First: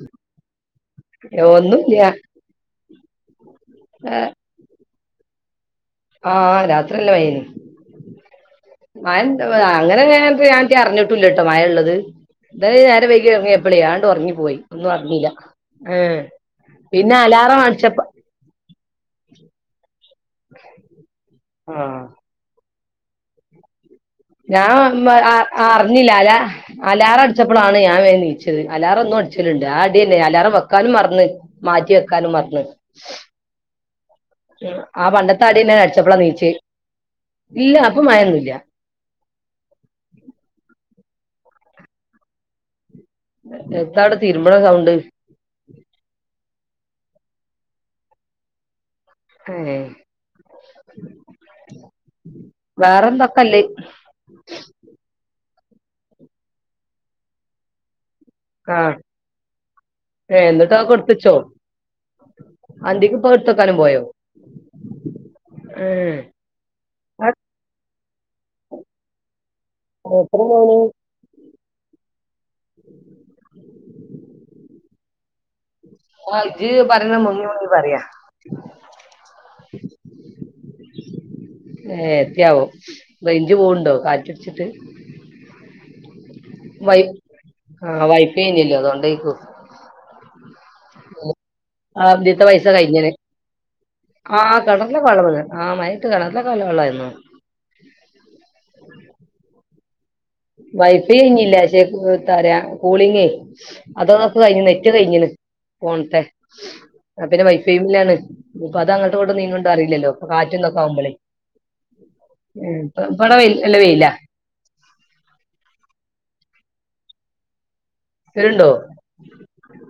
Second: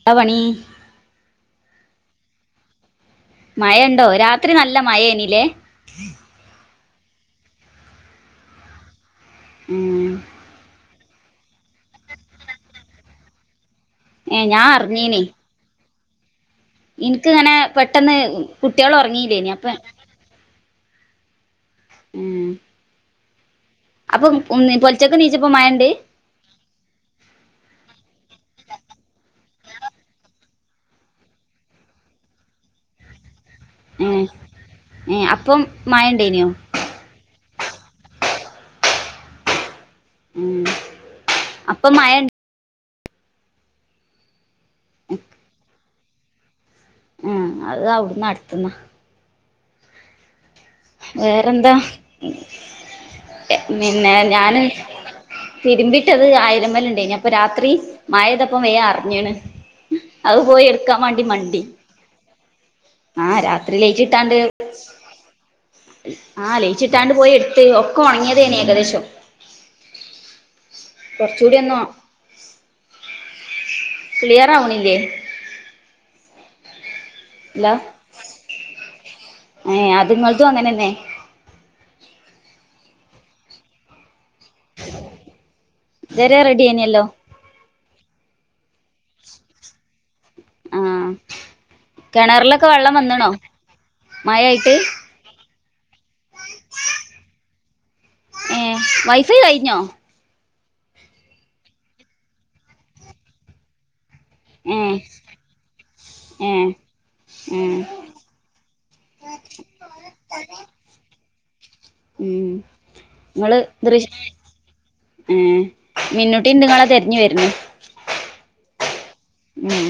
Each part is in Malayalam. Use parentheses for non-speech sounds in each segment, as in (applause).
എന്താ പണി (unintelligible) ഒന്നുല്ല്യ മഴണ്ടോ രാത്രി നല്ല മഴേനില്ലേ ആ രാത്രിഅല്ല മഴെന്നു മഴണ്ട്ആ അങ്ങനേ ഉം. പെയ്യാന്ചി അറിഞ്ഞിട്ടൂല്ലാട്ടോമഴള്ളത് ദേ നേരം വൈകിഒറങ്ങി ഇപ്പള് ആണ്ടു ഏ റങ്ങിപോയി ഞാൻ ഒന്നും അറിഞ്ഞില്ല ഏ പിന്നെ ഇനിക്ക്ങ്ങനെ അലാറം അടിച്ചപ്പ പെട്ടെന്ന് കുട്ടികള് ഉറങ്ങീല്ലേനു അപ്പ ആ ഉം. അപ്പം ഉം ഞാൻ പൊലച്ചക്ക് ഒറങ്ങുമ്പോആ നീച്ചപ്പോ ആ മഴണ്ട് അറിഞ്ഞില്ല അലാ അലാറടിച്ചപ്പൊളാണ് ഞാൻ വേം നീച്ചത് അലാറ ഒന്നും അടി ചലുണ്ട് ആ അടി അല്ലേ അലാറം വെക്കാനും മറന്ന് മാറ്റി വെക്കാനും മറന്ന് ഉം. ഉം ആ ഏ ഏ അപ്പം പണ്ടത്തടിന്നേ മഴ അടിച്ചപ്പളാ ഉണ്ടേനിയോ നീച്ച് ഇല്ല അപ്പൊ മഴൊന്നുല്ല്യ ഉം അപ്പൊ മഴ എന്താണ് തിരുമ്പണസൗണ്ട് ഉംഅത് അവിട്ന്ന് അട്ത്ത്ന്നാ കേ വേറെന്താഎ വേറെന്തൊക്കല്ലേ പിന്നെ ഞാന് തിരിമ്പിട്ടത് അയലിമ്മല്ണ്ടായിന്ന് അപ്പരാത്രി മഴയ്തപ്പോ ആ വേഅറിഞ്ഞീണ് ഏ അത് പോയി എന്നിട്ട് ഇട്ക്കാവാണ്ടി കൊടുത്തച്ചോ മണ്ടി അന്തിക്ക് ഇപ്പൊ ആരാത്രി എടുത്തക്കാനും പോയോ ലൈറ്റിട്ടാണ്ട് ഏ ആഹ് ലയിച്ചിട്ടാണ്ട് ആ പോയി എടുത്ത് ഒക്കെ ഉണങ്ങിയതേനി ഏകദേശം എത്ര മണി കൂടെന്നോ ഉ (unintelligible) ക്ളിയർ ആാവണില്ലേ അജ (unintelligible) തന്നെ മുങ്ങി മുങ്ങി പറയാ ഏഹ് അത് ഇങ്ങൾതും അങ്ങനെന്നെ ഏ എത്തിയാവും റേഞ്ച് പോവ്ണ്ടോ കാറ്റടിച്ചിട്ട് ഇതുവരെ വൈ റെഡിയേനല്ലോ ആഹ വൈ്പന്നല്ലോ അതോണ്ടേക്കൂ ആഹ് ആ അതിത്തെ പൈസ കിണറിലൊക്കെ വെള്ളം കഴിഞ്ഞ് ണ് വന്നണോ ആഹ മഴയായിട്ട് കേണറിലൊക്കെ മയട്ട് കിണറില കൊള്ളവെള്ളായിരുന്നു ഏ വൈഫൈ കഴിഞ്ഞോ വൈഫൈ ഇഞ്ഞ് ഇല്ല ശേ ത്തറിയ കൂളിങേ അതോ തൊക്ക കഴിഞ്ഞു നെറ്റ് ഏഹ് കഴിഞ്ഞുണ് ഫോണത്തെ ഏഹ് ആ പിന്നെ വൈഫൈ ഏഹ് മ ല്ലാണ് (unintelligible) ട് നീങ്ങ് ണ്ടോ അറില്ലല്ലോ പ്പം കാറ്റും തെക്കെ ആവു മ്പോളേ ഉം ഉ ഇപ്പട വെ ടെ അല്ല നല്ല വെയില ഏ മിന്നോട്ടിണ്ട്ങ്ങളാ തെരഞ്ഞ് വരഞ്ഞ് വര്ണ്ടോ ഉം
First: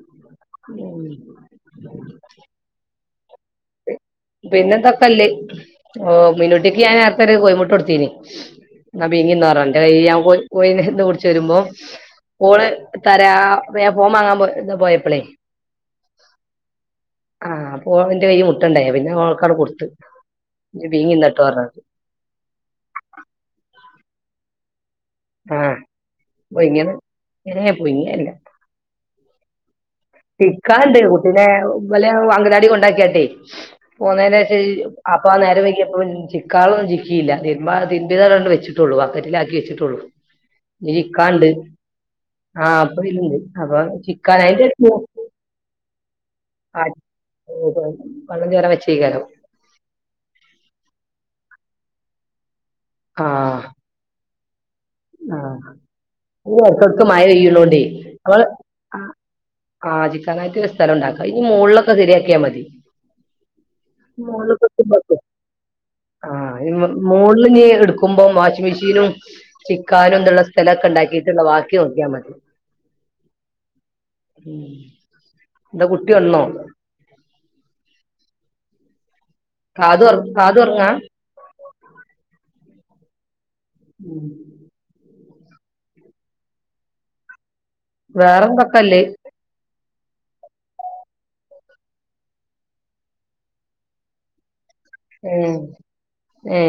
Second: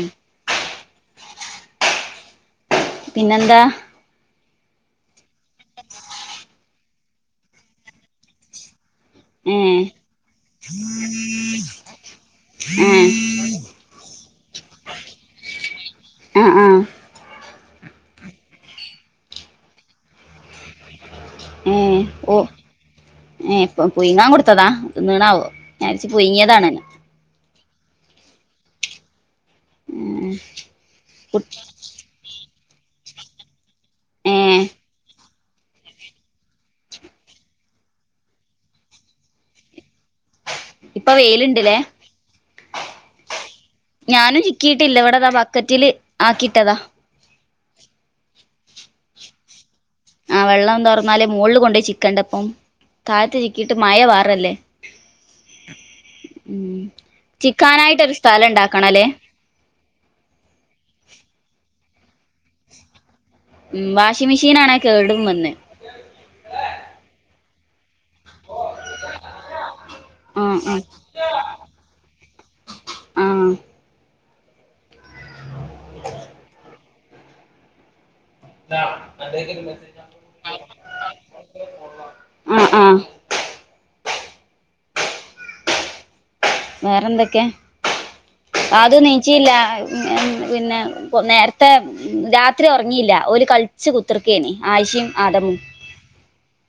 ഉം പിന്നെെന്താ പിന്നെന്താ ക്കാനല്ലേ ഓ മിന്നുട്ടിക്ക് ഞാൻ നേരത്തെ ഒരു കോയിമുട്ട കൊടുത്തീന് ഇന്നാ പീങ്ങി ഏഹ് ന്നേപറഞ്ഞാ ഇന്റെ കൊ കോ നിന്ന് പുട്ച്ച് വരുമ്പോം ഓ ള് ഏഹ് തരാ പ്പം ഞാൻ ഫോ മാങ്ങാൻ പോ എന്താ പോയപ്പളേ ആ ആ ആഹ് അപ്പോ ന്റെ കൈയ് മുട്ടണ്ടായ പിന്നെ ഓക്കാട് കൊടുത്ത് ജ് പീങ്ങി ഏ ഓ ഏ ഇപ്പൊ പുഴ്ങ്ങാൻ കൊടുത്തതാ തിന്ന് ണാവോ ആഹ് ഞാരിച്ച പുഴുങ്ങീതാണെന്ന് പുഴുങ്ങിയത് ഉ ചിക്കാണ്ട് കുട്ടീനെ കുട്ട് വല് അങ്കലാടി കൊണ്ടാക്കിയാട്ടെ ഏ പോന്നേനേഷംഅപ് അപ്പ ആ നേര വെക്കിയപ്പ ചിക്കാളൊന്നും ചിക്കിയില്ല തീർമ്പ തിർ മ്ബ്യേത് അവിടെ ങ്ങാട് വച്ചിട്ടുള്ളു ആ വകറ്റിലാക്കി വെച്ചിട്ടുള്ളൂ ഇഞ്ഞ് ഇപ്പൊ ചിക്കാണ്ട് വെയിലുണ്ട്ല്ലേ ആഹ് അപ്പൊ ഇത്ണ്ട് അപ്പൊ ചിക്കാൻ ആയിറ്റ് ട്ടില്ല ഇവിടെതാ ബക്കറ്റില് ആക്കിട്ടതാ ഓഹോ വള്ളം ചോരാ വെച്ചേക്കാരം ആ വെള്ളം തോർന്നാൽ മോളില് കൊണ്ടയി ചിക്കണ്ടപ്പം ആ താഴത് ചിക്കിയിട്ട് മഴ പാറല്ലേ ആ ഈ ഉം ഇടക്കേടക് മഴ പെയ്യണൊണ്ടേ ചിക്കാനായിട്ടൊരു നമ്മള് സ്ഥലം ഉണ്ടാക്കണല്ലേ ആ ചിക്കാനായിട്ട് ഒരു സ്ഥലം ണ്ടാക്കുക ഇനി മോളില് ഉം വാഷിംഗ് മെഷീൻ മുകളിലൊക്കെ ആണേ ഇടുമ്പോ- കേടും വന്ന് ആ മോളില് ഞീട്ക്കുമ്പം വാഷിംഗ് മെഷീനും ചിക്കാനും തുള്ള ആ ആ സ്ഥലൊക്കെ ഉണ്ടാക്കിയിട്ടുള്ള വാക്കി നോക്കിയാൽ മതി ആഹ് ഉംന്താ കുട്ടി ഒണ്ന്നോ ആ ആ കാത് ഉറ- കാത് ഉറങ്ങാ ഉം വേറെന്തൊക്കെ വേറെന്തൊക്കെ അത് അല്ലേ നീച്ചില്ല (unintelligible) പിന്നെ നേരത്തെ രാത്രി ഒർങ്ങില്ല ഒൽ കള്ച്ച് കുത്തിർക്കേനി ആയിഷിം ഏ ആദമും ഏ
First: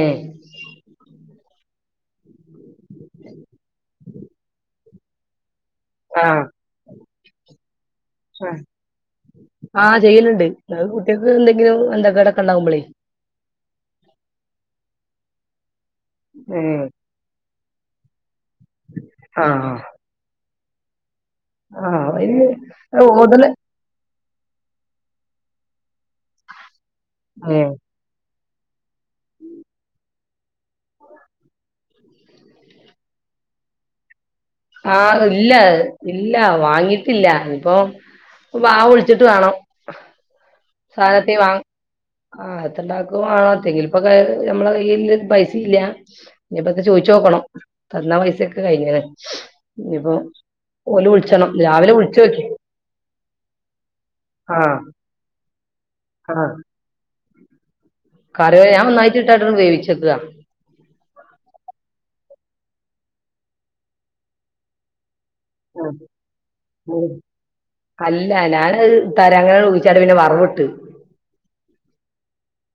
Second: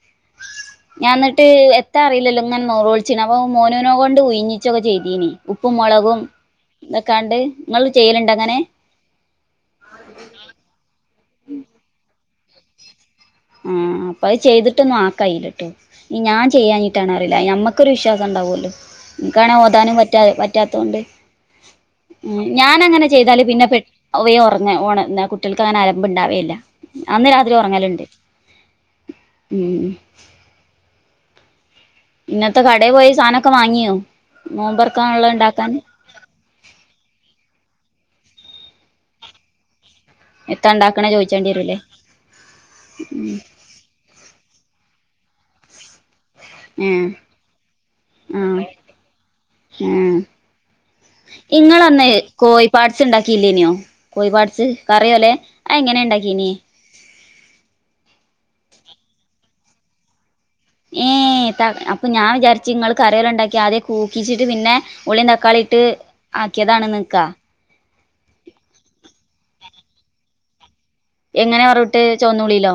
ഞാൻ ന്ന ട്ട് എത്താ അറിലല്ലോ ങ്ങനെ നോലോളിച്ച് ണേ അപ്പൊ മോനൂനെ കൊണ്ട് ഉഴ്ഞ്ഞിച്ചൊക്കെ ചെയ്തീനീ ഉപ്പും മുളകും ആ തൊക്കാണ്ട് ങ്ങൾ ആഹ് ആ ചെയ്യലുണ്ട് അത് കുട്ടിയോക്ക് എന്തെങ്കിലും അന്തക്കടൊക്കെണ്ടാവുമ്പളെ ഏ അപ്പഅ് ചെയ്തിട്ടൊന്നും ആക്കയിലട്ടൊ ഞാൻ ഉം ചെയ്യാഞ്ഞിട്ടാണൊ അറിയില്ല. ഞമ്മക്കൊരു വിശ്വാസം ഉണ്ടാവോല്ലൊ ഇൻക്കാണെ ആഹ് ഓതാനും പറ്റാ പ റ്റാത്തോണ്ട് ആഹ് അയിന് ഞാനങ്ങന് ചെയ്താല് ഓതല് പിന്നെ പെ വേം ഒറങ്ങേ ഒണ ന്നാ കുട്ടീൾക്ക് അങ്ങനെ ആലമ്പ് ഇണ്ടാവലില്ല അന്ന് രാത്രി ഉം ഒറങ്ങല്ണ്ട് മ് ഇന്നത്തെ കടേപോയി സാനൊക്കെ വാങ്ങിയൊ ആഹ് ഇല്ല ഇ ല്ല വാങ്ങീട്ടില്ല ഇപ്പൊ വാവുളിച്ചിട്ട് വേണം എത്താ ഉണ്ടാക്കണ സാധത്തിന് വാ ചോദിച്ചേണ്ടി വരൂല്ലേ ആഹ് അത്രണ്ടാക്കും വാണം തെങ്കിലും പ്പ നമ്മളെ കയ്യില് പൈ സില്ലാ ഏഹ് ഇഞ്ഞ്പ്പൊത്തചോയിച്ചോക്കണം തന്നാ പൈസൊക്കെ കഴിഞ്ഞ്ണ് ഏ വിളിച്ചണം രാവിലെ ഇങ്ങളന്ന് വിളിച്ചോക്കി കോഴിപാട്സ് ഇണ്ടാക്കീല്ലേനൊ കോഴി പാട്സ് ആഹ് കറി പോലെ അത് എങ്ങനെയാ ഇണ്ടാക്കീന് കറിവെ ഞാൻ ഒന്നായിട്ട് ഇട്ടാണ്ട് വേവിച്ച് വെക്കുവാണ് ഏ ത അപ്പൊ ഞാൻ വിചാരിച്ച് ഇങ്ങള് കറികളുണ്ടാക്കി ആദ്യം കൂക്കിച്ചിട്ട് പിന്നെ ഉള്ളിയും തക്കാളി ഇട്ട് ആക്കിയതാണ് നിക്കാ അല്ല ഞാനത് (unintelligible) പിന്നെ വറവിട്ട് എങ്ങനെ വറവിട്ട് ചോന്നുള്ളീലോ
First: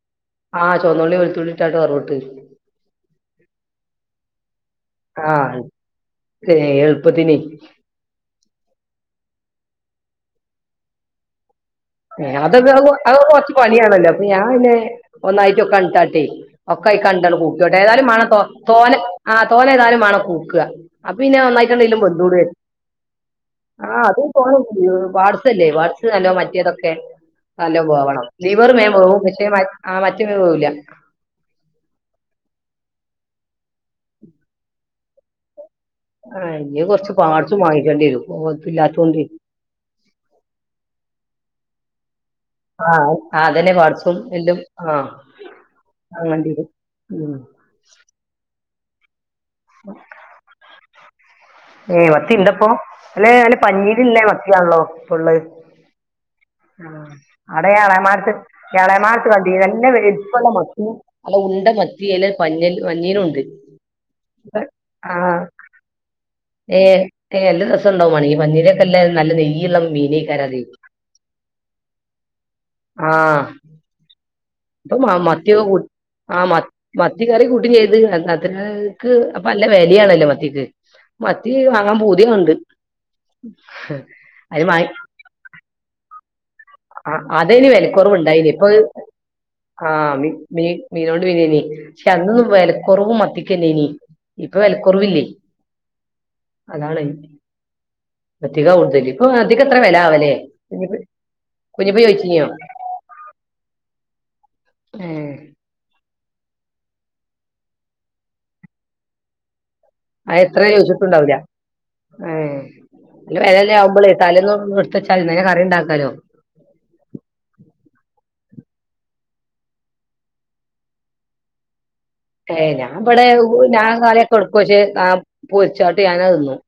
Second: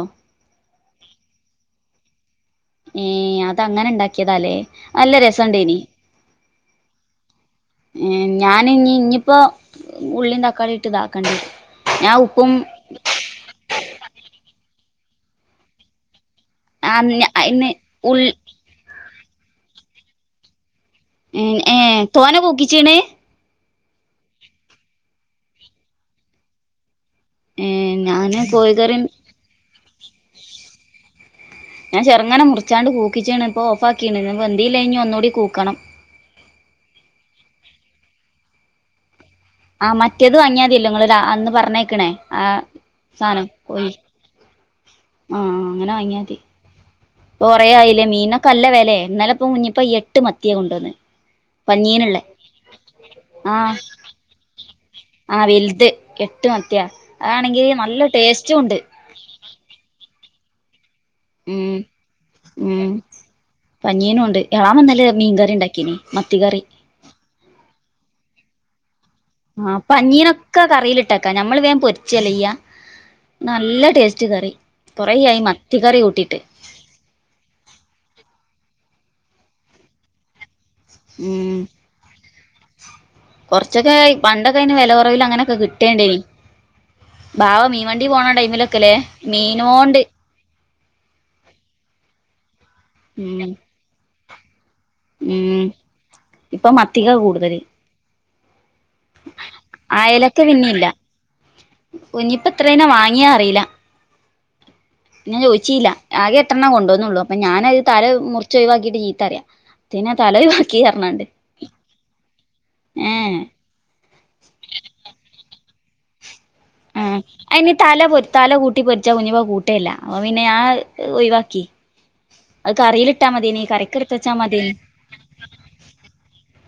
ആഹ് ചുവന്നുള്ളിയും വെളുത്തുള്ളിട്ടാണ്ട് വറവിട്ട് ഏ അതങ്ങനെ ഉണ്ടാക്കിയതാല്ലെ നല്ല രസവുണ്ടേന് ഏ എളുപ്പത്തിന് ഞാൻ ഇനി ഇനീപ്പോ ഉള്ളിയും തക്കാളിയും ഇട്ട് ഇതാക്കണ്ടി വരും ഞാൻ ഉപ്പും അതൊക്കെ അത് കൊറച്ച് പണിയാണല്ലോ അപ്പൊ ഞാൻ പിന്നെ ഒന്നായിട്ട് (unintelligible) ഒക്കെ ആയിക്കാണ്ട് അന്ന് ആണ് കൂക്കുക അയിന് ഏതായാലും മാണം ഉള്ളി തോനെ ആഹ് തോനെ ഏതായാലും വേണം കൂക്കുക അപ്പോ ഇനി ഏ ഒന്നായിട്ടൊണ്ടെങ്കിലും തോന കൂക്കിച്ചീണ് (unintelligible) ആഹ് അത് പൊ വാട്സ്സല്ലെ വാട്സ് നല്ലതാ മറ്റേതൊക്കെ ഏ നല്ലോ വേവണം ഞാന് ലിവറ് വേഗം കോഴിക്കറി വേവും പക്ഷേ മ ആ മറ്റേത് വേവൂല്ല ഞാൻ ചെറുങ്ങനെ മുറിച്ചാണ്ട് കൂക്കിച്ചിണ് ഇപ്പൊ ഓഫിക്കീണ് ഇനി വെന്തീലെ ഇനി ഒന്നൂടെ കൂക്കണം ആഹ് ഇനിയും കൊറച്ച് പാട്സും വാങ്ങിക്കേണ്ടി വരും ഓൾക്ക് ഇല്ലാത്തോണ്ടെ ആഹ് മറ്റേത് വങ്ങിയാ മതീല്ലോ ഇങ്ങള് രാ അന്ന് പറഞ്ഞേക്കണെ ആഹ് അതെന്നെ പാട്സും എല്ലും. ആഹ് അങ്ങനെ വാങ്ങിയതി. വാങ്ങണ്ടിരും ഉം കൊറേആയിലെ മീനൊക്കെ നല്ല വെലെ ഇന്നലെ ഇപ്പൊ കുഞ്ഞിപ്പ എട്ട് മത്തിയ കൊണ്ടുവന്നെ. ഏഹ് പഞ്ഞീന്ള്ളേ മത്തി ഇണ്ടപ്പൊ. ലേ അല്ലെ പഞ്ഞീര്ള്ള മത്തിയാണല്ലൊ. ആഹ് വൽത്. ആഹ് അടേ എളമാട്ത് ടേസ്റ്റും ഉണ്ട് എളമാട്ത്. കണ്ടീന്നു നല്ല വൽപള്ള മത്തി. അല്ല ഉണ്ട ഉം മത്തി. യെല പഞ്ഞ പഞ്ഞീലും ഉണ്ട് പനീനും ഉണ്ട് എളാമന്നലെ മീൻകറി ഇണ്ടാക്കീന്. മത്തി കറി. എല്ല രസം ഇണ്ടാവും വേണങ്കി പഞീരൊക്കെല്ല. ആഹ് പഞീനൊക്കെ കറീലെട്ടക നമ്മൾ വേം പൊരിച്ചല്യയ്യ നല്ല ടേസ്റ്റ് കറി. അപ്പൊമാ കൊറേയായി മത്തിയൊകെ കൂട്ടി മത്തിക്കറി കൂട്ടിട്ട് ആഹ് മ മത്തി കറി കൂട്ടി ചെയ്ത് എന്നാ തന്നെ. ക്ക് അപ്പൊ അല്ല വെലയാണല്ലൊ മത്തിക്ക്. മത്തി ഉം വാങ്ങാൻ പൂതിയകണ്ട്. കൊറച്ചൊക്കെ ഈ അത് പണ്ടൊകയിന് വാങ്ങി വെല കൊറവിലങ്ങനൊകെ കിട്ടെണ്ടെയ്ന്- ആഹ് അതയിന് വെലക്കുറവ്ണ്ടയ്ന്. ഇപ്പൊത് ടൈമിലൊക്കെല്ലേ മീനോണ്ട് ആഹ് മീനോണ്ട് മീനേന്. പഷെ അന്നൊന്നും വെല കൊറവ് ഉം മത്തിക്കെന്നേന്. ഉം ഇപ്പ മത്തിക കൂടുതല്. അധിക കൂടുതല്. ഇപ്പൊ അധികം എത്ര വെലാ ആവൊലേ. കുഞിപ്പ എത്രേനാ വാങ്ങിയെ അറീല. ഏഹ് ഞാൻ ചോയ്ച്ചീല്ല ആകെ എത്രണ്ണം കൊണ്ടവന്നള്ളൂ അപ്പ ഞാന അത് തല മുറിച്ച ഒഴിവാക്കിട്ട് ജീത്തറിയാം അ എത്രേ ചോയിച്ചിട്ടുണ്ടാവില്ല്യാ ആ ഏഹ് (unintelligible) ആവുമ്പളെ തലേന്നൊന്ന് ഇട്ത്തച്ചാല് ഇന്നന്നെ കറിണ്ടാക്കാലോ ആ അയ്നി തല പൊ തല കൂട്ടിപൊരിച്ചാ കുഞ്ഞിപ്പ കൂട്ടേല്ല അപ്പപിന്നെ ഞാ അഹ് ഒഴിവാക്കി ഏ അത് ഞാവിടെ കറിയിലിട്ടാ മതിയേനി ഞാൻ കറിക്ക് എടുത്ത് വെച്ചാ തലൊക്കെ എടുക്കു മതിയേനി പക്ഷേ പൊരിച്ചാട്ട് ഞാൻ തന്നെ തിന്നും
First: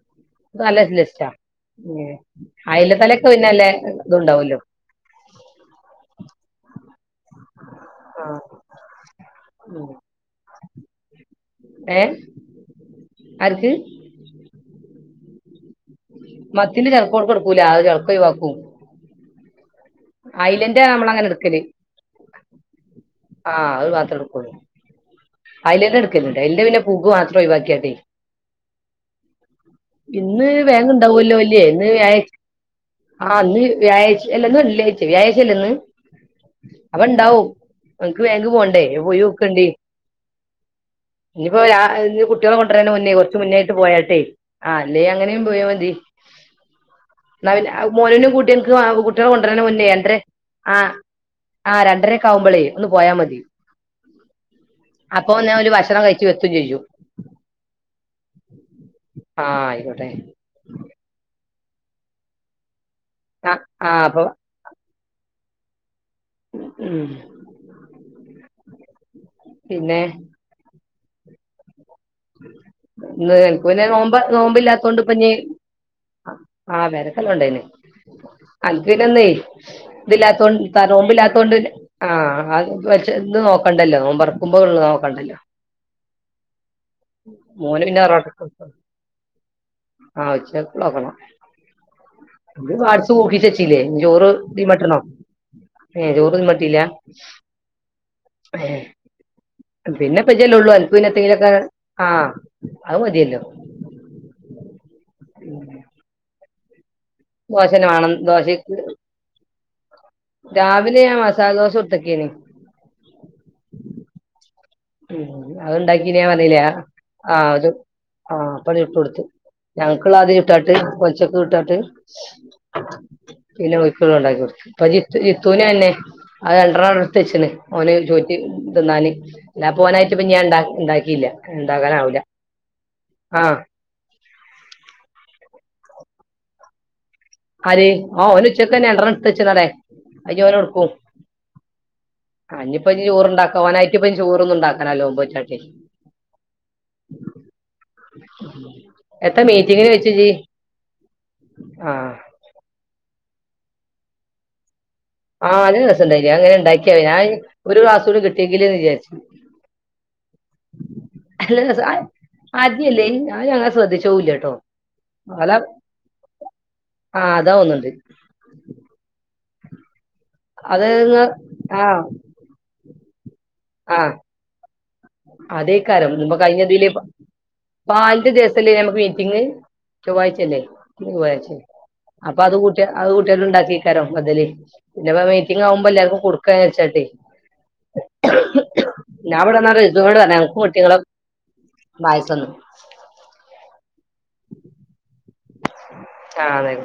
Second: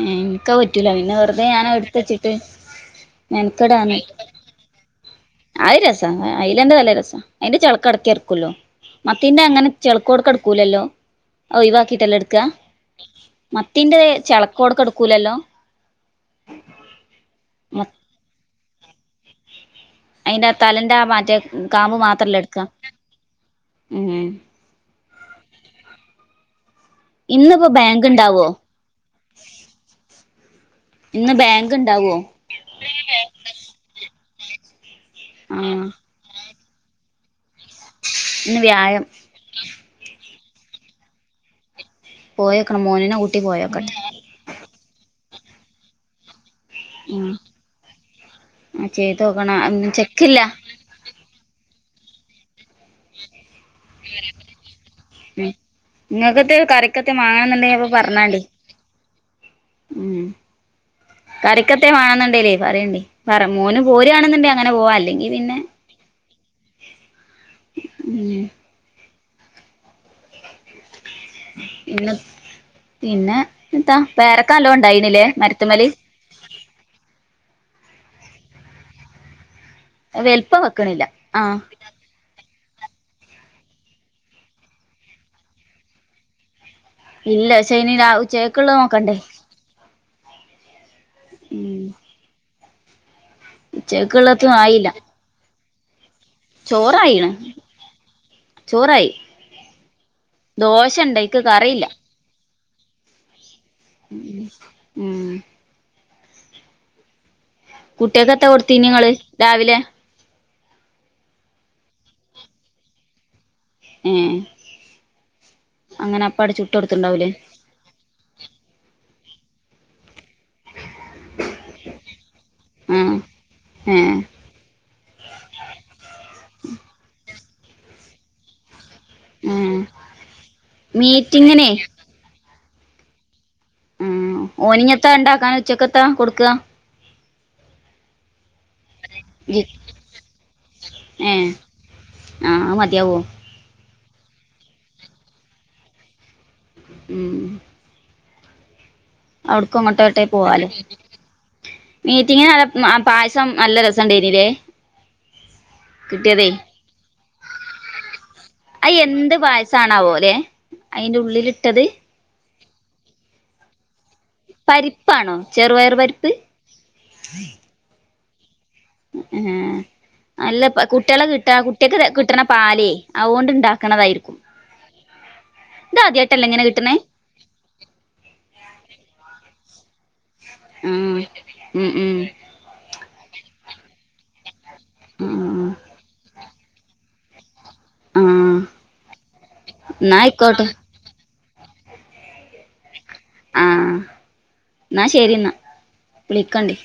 മ് ഇന്ക്കത് ഇൻക്ക് പറ്റൂല പിന്നെ വെറുതെ ഞാനത് ഇട്ത്തച്ചട്ട് അയില തലൊക്കെ പിന്നെയല്ലാതുണ്ടാവല്ലോ ആയി രസാ അയിലന്റെ തലരസാ അയിന്റെ ചെളക്ക് അടക്കി ആഹ് എട്ക്കല്ലോ മത്തിന്റെ അങ്ങനെ ഉം ചെളക്കോട്ക്ക ഇട്ക്കൂലല്ലോ ഏഹ് ഒഴിവാക്കിട്ടല്ലെ എടുക്ക ആർക്ക് മത്തിന്റെ ചളക്കോടൊക്കെ എടുക്കൂലല്ലോ മത്തിന്റെ ചെല്ക്കോട്ക്ക എടുക്കൂല അത് മ ചെല്ക്ക ഒഴിവാക്കും അയിന്റെ അയിലന്റെ തലന്റാ നമ്മളങ്ങനെ മറ്റേ എടുക്കല് മ് കാമ്പ് മാത്രല്ലെ എടുക്കാ ആഹ് അത് മാത്രെ എടുക്കുള്ളൂ അയലേന്നെ എടുക്കല്ണ്ട് അയില് പിന്നെ പുക്ക് മാത്രം ഇന്നിപ്പോ ഒഴിവാക്കിയാട്ടെ ഇന്ന് ബാങ്ക് ഇണ്ടാവോ ഇന്ന് ഇന്ന് ബേങ്ക്ണ്ടാവല്ലോല്ലെ ബാങ്ക് ഇന്ന് ഇണ്ടാവോ വ്യാഴായ് ആ ഇന്ന് വ്യാഴായച അല്ല ഇന്ന് വെള്ളിയാ ശനിഴാഴ്ച്ചല്ലെന്ന് ആഹ് അപ്പ ഇണ്ടാവും അനക്ക് ബേങ്ക് ഇന്ന് പോണ്ടേ വ്യാഴം പോയോക്കേണ്ടി ഇനിപ്പോയാ അത്ഞ്ഞ് കുട്ടികളെ പോയോക്കണം കൊണ്ടര്ണെ മുന്നേ മോനിനെ കൊറ്ച്ച കൂട്ടി മുന്നായിട്ട് പോയോക്കട്ടെ പോയാട്ടെ ആ അല്ലേ അങ്ങനെയു പോയാമതി ഉം ന്നാ പിന്നെ അത് മോനൂനും കൂട്ടി അനക്ക് ആ ആഹ് കുട്ടികളെ ചെയ്തോക്കണം കൊണ്ട്രര്ന മുന്നേ ഒന്നും (unintelligible) ചെക്കില്ല ആ ആ രണ്ടരക്ക ആവുമ്പളേ ഒന്ന് പോയാ മതി അപ്പൊ (unintelligible) ഉം ഞാൻ ഓല് ഭക്ഷണം കഴിച്ച് എത്തും നിങ്ങൾക്കത്തെ ചെയ്യും കറിക്കത്തെ വാങ്ങണം എന്നുണ്ടെ അപ്പൊ പറ്ഞ്ഞാണ്ടി ആഹ് ആയിക്കോട്ടെ കറിക്കത്തെ വേണന്നുണ്ടല്ലേ പറയണ്ടേ പറ ആ മോനും ആ അപ്പൊ പോരിയാണെന്നുണ്ടേ അങ്ങനെ പോവാ അല്ലെങ്കി പിന്നെ ഉം ഉം പിന്നെ ഉ (inaudible) പി ഇന്ന് പിന്നെ എനക്ക് പിന്നെ എന്താ നോമ്പ് പേരക്കല്ലോ ഉണ്ടായിനല്ലേ മരുത്തുമലി ആഹ് വെലൊക്കെ നല്ലൊണ്ടയിന് അനക്ക് പിന്നന്നെ ഇതില്ലാത്തോ വലുപ്പം വെക്കണില്ല തലോമ്പില്ലാത്തോണ്ട് ആഹ് പിന്നെ ആ അഹ് (unintelligible) ന്ന് നോക്കണ്ടല്ലോ നോമ്പറ്ക്കുമ്പോള്ള നോക്കണ്ടല്ലോ ഇല്ല പക്ഷെ മോന് ഇനി പിന്നെ രാ തറവാട്ട്ക്ക്. പോയിക്കാണ് ഉച്ചക്കുള്ളത് നോക്കണ്ടേ ആ ഉച്ചക്ക് നോക്കണം ഉം ഓന് പാട്സ് കൂക്കിച്ചെച്ചിലെ ഞ്ഞ് ചോറ് ഉച്ചക്കുള്ളതും ആയില്ല തീമ്പട്ടണം ഏ ചോറ് തിന്ന്ട്ടില്ല ചോറായിണ് ഏ ചോറായി പിന്നെപ്പ ഇജ്ല്ലേള്ളൂ ദോശ ഉണ്ട് അയ്ക്ക് അന്ക്കപ്പത്തേങ്കിലൊക്കെ കറിയില്ല ആ ആ അത് മതിയല്ലോ ഉം ഉം ദോശന്നെ വേണം കുട്ട്യാക്കത്താ ദോശക്ക് കൊടുത്തീനങ്ങള് രാവിലെ രാവിലെ ഞാൻ മസാലദോശ ചുട്ടു ക്കേനി ഏ ഉ അത്ണ്ടാക്കി അങ്ങനെ ഇനാൻ അപ്പാട് വന്നില്ല ചുട്ട് കൊടുത്തുണ്ടാവൂലേ ആ ആ പണി ഇട്ട് കൊടുത്തു ഞങ്ങള്ക്കിള്ള അതിലിട്ടാട്ട് പൊല്ച്ചക്കുട്ടാട്ട് ആഹ് പിന്നെ ഓല്ക്ക്ള്ള ഏഹ് ഇണ്ടാക്കി കൊടുത്ത് പ്പജിത്ത് ജിത്തൂനന്നെ അത് രണ്ട്രറണം എടുത്തച്ച്ണ് ഓന് ചോറ്റി തിന്നാന് ആഹ് അല്ലാപ്പോനായിട്ട് ഇപ്പ ഞാൻ ഇണ്ടാ ഇണ്ടാക്കിയില്ല മീറ്റിങ്ങിനെ ഇണ്ടാക്കാനാവൂല്ല ആഹ ഉം ഓനിഞ്ഞത്താ ഇണ്ടാക്കാന് ഉച്ചക്കെത്താ കൊടുക്കാ ആര് ആ ഓന് ഉച്ചക്കന്നെ രണ്ട്രണം ജി എടുത്തച്ച്ണാടേ അയ് ഓന് കൊടുക്കും ഏഹ് ആഹ് ആ അത് ഞ്ഞ്പ്പയിന് മതിയാവോ ചോറ്ണ്ടാക്ക ഓനായിറ്റ്പ്പയ്ന് ചോറൊന്നു ഇണ്ടാക്കാനവൂല നോമ്പോറ്റാട്ടെ ഉം. ഉ (inaudible) (unintelligible) അവിടുക്കും അങ്ങോട്ടോട്ടേ പോവാലോ ആ മീറ്റിങ്ങിനാ പായസം നല്ല രസംണ്ടേരില്ലേ. ആ നല്ല രസണ്ട അങ്ങനെ ഉണ്ടാക്കിയ ഞാൻ ഒരു ഗ്ലാസോടി കിട്ടിയെങ്കില്ന്ന് അത് വിചാരിച്ചു. എന്ത് പായസാണാവോലെ അയിന്റെ നല്ല രസ ഉള്ളിലിട്ടത്. ആ ആദ്യല്ലേ ഞാൻ അങ്ങനെ ശ്രദ്ധിച്ച് (unintelligible) പരിപ്പാണോ അലാ ചെറുപയർ പരിപ്പ് ആ അതാ ഓന്ന്ണ്ട് ഹേ ഹേ അല്ല അത് കുട്ട്യാളെ കിട്ടാ ആഹ് കുട്ടിയാക്ക് കിട്ട്ണ പാലെ ണ്ടാക്ണതായിരിക്കും അതേകാരം ഇപ്പ കായ്ഞതില് (unintelligible) പാൽന്റെ ദിവസല്ലെന്യോ മീറ്റിംഗ് ചൊവ്വാഴ്ച അല്ലേ ആഹ് ചൊവ്വാഴ്ച ഉം ഉം അപ്പൊ അത് കൂട്ടിയ അത് കൂട്ടികള് ഉണ്ടാക്കിക്കാരോ ബദല് പിന്നെപ്പ മീറ്റിംഗ് ആഹ് ആവുമ്പോ എല്ലാവർക്കും കൊടുക്കാ വിചാരിച്ചാട്ട് ആഹ് ഞാൻ അവിടുന്ന് ഇതുടെ എന്നാ (unintelligible) പറഞ്ഞാരുന്നു ആയിക്കോട്ടെ കുട്ടികളും പായസന്ന് ആ എന്നാ ശരി എന്നാ ആ അതെ വിളിക്കണ്ട്